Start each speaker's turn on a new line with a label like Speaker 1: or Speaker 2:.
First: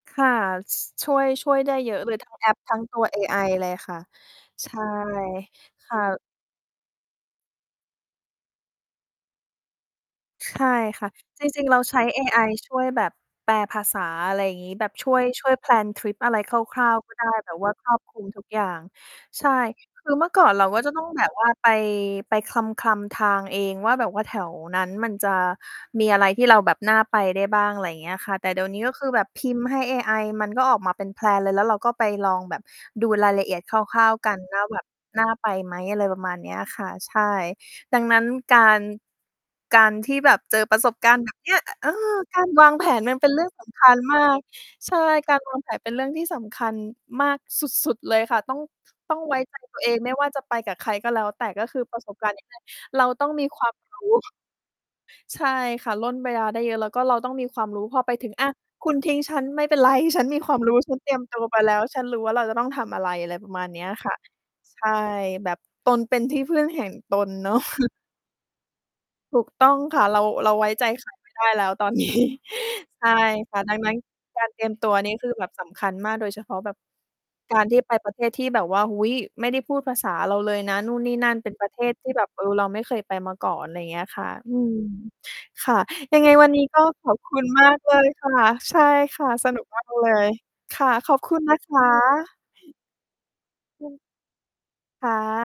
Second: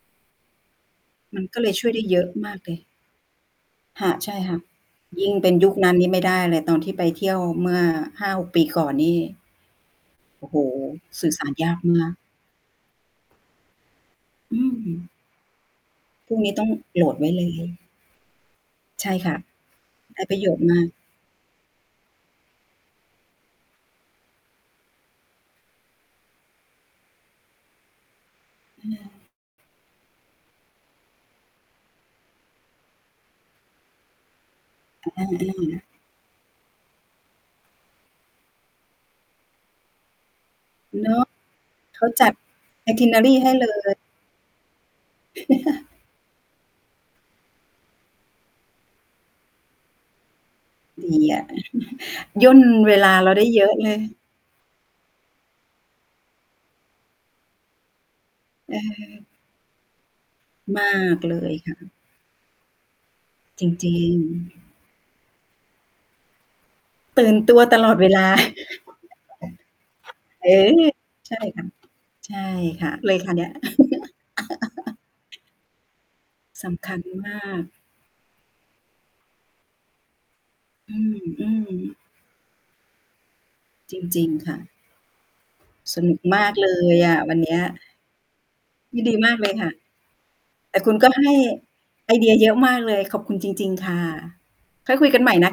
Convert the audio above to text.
Speaker 1: ค่ะ ส ช่วย
Speaker 2: มัน
Speaker 1: ช่
Speaker 2: ก
Speaker 1: ว
Speaker 2: ็
Speaker 1: ย
Speaker 2: เล
Speaker 1: ได
Speaker 2: ย
Speaker 1: ้
Speaker 2: ช่
Speaker 1: เย
Speaker 2: วย
Speaker 1: อ
Speaker 2: ได
Speaker 1: ะ
Speaker 2: ้
Speaker 1: เล
Speaker 2: เย
Speaker 1: ย
Speaker 2: อ
Speaker 1: ท
Speaker 2: ะ
Speaker 1: ั้ง แอ
Speaker 2: มา
Speaker 1: ป
Speaker 2: กเล
Speaker 1: ทั้
Speaker 2: ย
Speaker 1: งตัวเอ ไอ เลยค่ะ
Speaker 2: ค่ะ ใช่ค่ะ
Speaker 1: ใช่
Speaker 2: ยิ่งเป็นยุคน
Speaker 1: ค
Speaker 2: ั้น
Speaker 1: ่ะ
Speaker 2: นี่ไม่ได้เลย ตอนที่ไปเที่ยวเมื่อ 5-6 ปีก่อนนี่ โอ้
Speaker 1: ใ
Speaker 2: โ
Speaker 1: ช
Speaker 2: ฮ
Speaker 1: ่ค่ะ
Speaker 2: สื่อส
Speaker 1: จ
Speaker 2: า
Speaker 1: ร
Speaker 2: ร
Speaker 1: ิ
Speaker 2: ย
Speaker 1: ง
Speaker 2: า
Speaker 1: ๆ เร
Speaker 2: ก
Speaker 1: า
Speaker 2: ม
Speaker 1: ใช้
Speaker 2: าก
Speaker 1: เอไอ ช่วย แบบแปลภาษา อะไร
Speaker 2: อื
Speaker 1: งี้
Speaker 2: ม
Speaker 1: แบบช่วย ช่วย แพลน ทริปอ
Speaker 2: พร
Speaker 1: ะ
Speaker 2: ุ
Speaker 1: ไร
Speaker 2: ่งนี
Speaker 1: ค
Speaker 2: ้ต้อง
Speaker 1: ร่าว
Speaker 2: โหล
Speaker 1: ๆ ก็
Speaker 2: ด
Speaker 1: ไ
Speaker 2: ไว
Speaker 1: ด้
Speaker 2: ้เลย
Speaker 1: แบบว่าครอบคลุมทุก อย่าง
Speaker 2: ใช่ค่ะ
Speaker 1: ใช่ คือ
Speaker 2: ได้
Speaker 1: เมื่
Speaker 2: ป
Speaker 1: อ
Speaker 2: ระ
Speaker 1: ก่
Speaker 2: โย
Speaker 1: อน
Speaker 2: ชน
Speaker 1: เร
Speaker 2: ์
Speaker 1: า
Speaker 2: ม
Speaker 1: ก็
Speaker 2: าก
Speaker 1: จะต้องแบบว่าไป ไปคลำ ๆ ทางเองว่า แบบว่าแถวนั้นมันจะมีอะไรที่เราแบบน่าไปได้บ้าง ไรเงี้ยค่ะ แต่เดี๋ยวนี
Speaker 2: อ
Speaker 1: ้
Speaker 2: ื
Speaker 1: ก็คือแบ
Speaker 2: อ
Speaker 1: บพิมพ์ให้เอไอ มันก็ออกมาเป็น แพลน เลย แล้วเราก็ไปลองแบบดูรายละเอียดคร่าว ๆ กัน ว่า แบบ
Speaker 2: อ
Speaker 1: น่าไปไหม
Speaker 2: า ๆ
Speaker 1: อะไรประมาณเนี้ยค่ะ ใช่ ดังนั้น การ การที่แบบเจอประสบ
Speaker 2: เน
Speaker 1: การ
Speaker 2: า
Speaker 1: ณ
Speaker 2: ะ
Speaker 1: ์ แบบเนี้ย อะ เออ
Speaker 2: เขาจัด
Speaker 1: การวางแผนมันเป็น
Speaker 2: itinerary
Speaker 1: เรื่
Speaker 2: ให
Speaker 1: อง
Speaker 2: ้
Speaker 1: ส
Speaker 2: เล
Speaker 1: ำคัญ
Speaker 2: ย
Speaker 1: มาก ใช่ การวางแผนเป็นเรื่องที่สำคัญมากสุด ๆ เลยค่ะ ต้อง ต้อง ไว้ใจตัวเอง ไม่ว่าจะไปกับใคร
Speaker 2: ด
Speaker 1: ก็
Speaker 2: ี
Speaker 1: แล้ว
Speaker 2: อ
Speaker 1: แต
Speaker 2: ะ
Speaker 1: ่ ก็คือประสบการณ์
Speaker 2: ย่นเว
Speaker 1: เรา
Speaker 2: ลา
Speaker 1: ต
Speaker 2: เ
Speaker 1: ้
Speaker 2: ร
Speaker 1: อ
Speaker 2: า
Speaker 1: ง
Speaker 2: ได
Speaker 1: ม
Speaker 2: ้
Speaker 1: ี
Speaker 2: เ
Speaker 1: ค
Speaker 2: ย
Speaker 1: ว
Speaker 2: อ
Speaker 1: า
Speaker 2: ะ
Speaker 1: ม
Speaker 2: เล
Speaker 1: รู
Speaker 2: ย
Speaker 1: ้ ใช่ค่ะ ร่นเวลาได้เยอะ แล้วก็เราต้องมีความรู้ พอไปถึง อะ
Speaker 2: เ
Speaker 1: คุณทิ้ง
Speaker 2: ออ
Speaker 1: ฉัน ไม่เป็นไร ฉันมีความรู้
Speaker 2: มา
Speaker 1: ฉันเตรีย
Speaker 2: ก
Speaker 1: ม
Speaker 2: เล
Speaker 1: ตัว
Speaker 2: ย
Speaker 1: มาแ
Speaker 2: ค
Speaker 1: ล้
Speaker 2: ่
Speaker 1: ว
Speaker 2: ะ
Speaker 1: ฉันรู้ว่าเราจะต้องทำอะไร อะไรประม
Speaker 2: จ
Speaker 1: าณเนี้ย
Speaker 2: ริ
Speaker 1: ค
Speaker 2: ง
Speaker 1: ่ะ ใช
Speaker 2: ๆ
Speaker 1: ่ แบบตนเป็นที่พึ่งแห่งต
Speaker 2: ตื
Speaker 1: น
Speaker 2: ่น
Speaker 1: เนา
Speaker 2: ตั
Speaker 1: ะ
Speaker 2: วตลอดเวลา
Speaker 1: ถูกต้องค่ะ เรา
Speaker 2: เ
Speaker 1: เ
Speaker 2: อ
Speaker 1: ราไว้
Speaker 2: อ
Speaker 1: ใจ ใคร ไม
Speaker 2: ใ
Speaker 1: ่
Speaker 2: ช
Speaker 1: ไ
Speaker 2: ่
Speaker 1: ด้
Speaker 2: ค
Speaker 1: แ
Speaker 2: ่
Speaker 1: ล้
Speaker 2: ะ
Speaker 1: วตอน นี้
Speaker 2: ใช่ค่ะ
Speaker 1: ใช
Speaker 2: เ
Speaker 1: ่
Speaker 2: ลยค่ะเนี่ย
Speaker 1: ค่ะ ดังนั้น การเตรียมตัวนี่คือแบบสำคัญมาก โดยเฉพาะ
Speaker 2: ส
Speaker 1: แบบ
Speaker 2: ำคัญมา
Speaker 1: กา
Speaker 2: ก
Speaker 1: รที่ไปประเทศที่แบบว่า โอ้โฮ ไม่ได้พูดภาษาเราเลยนะ
Speaker 2: อ
Speaker 1: นู
Speaker 2: ื
Speaker 1: ่นนี่นั่น เป็นป
Speaker 2: ม
Speaker 1: ระเท
Speaker 2: ๆ
Speaker 1: ศที่แบบ เออ เราไม่เคยไปมาก่อน ไร
Speaker 2: จ
Speaker 1: เงี้ยค
Speaker 2: ร
Speaker 1: ่
Speaker 2: ิ
Speaker 1: ะ
Speaker 2: ง ๆ ค
Speaker 1: อื
Speaker 2: ่ะ
Speaker 1: ม ค่ะ
Speaker 2: สนุ
Speaker 1: ยั
Speaker 2: ก
Speaker 1: งไง
Speaker 2: ม
Speaker 1: ว
Speaker 2: า
Speaker 1: ั
Speaker 2: ก
Speaker 1: นนี้
Speaker 2: เล
Speaker 1: ก็
Speaker 2: ย
Speaker 1: ข
Speaker 2: อ
Speaker 1: อบ
Speaker 2: ะ
Speaker 1: ค
Speaker 2: วัน
Speaker 1: ุณ
Speaker 2: เนี้ย
Speaker 1: มากเลยค่ะ ใช่
Speaker 2: ยินดี
Speaker 1: ค่ะ
Speaker 2: มากเ
Speaker 1: ส
Speaker 2: ลย
Speaker 1: นุ
Speaker 2: ค
Speaker 1: ก
Speaker 2: ่ะ
Speaker 1: มาก เลย ค
Speaker 2: แต่
Speaker 1: ่
Speaker 2: ค
Speaker 1: ะ
Speaker 2: ุณก
Speaker 1: ข
Speaker 2: ็
Speaker 1: อบ
Speaker 2: ให
Speaker 1: ค
Speaker 2: ้
Speaker 1: ุณนะค
Speaker 2: ไอเดี
Speaker 1: ะ
Speaker 2: ยเยอะมากเลย ขอบคุณจริง ๆ ค่ะ ค่อยค
Speaker 1: ค
Speaker 2: ุย
Speaker 1: ่
Speaker 2: กันใหม่น
Speaker 1: ะ
Speaker 2: ะ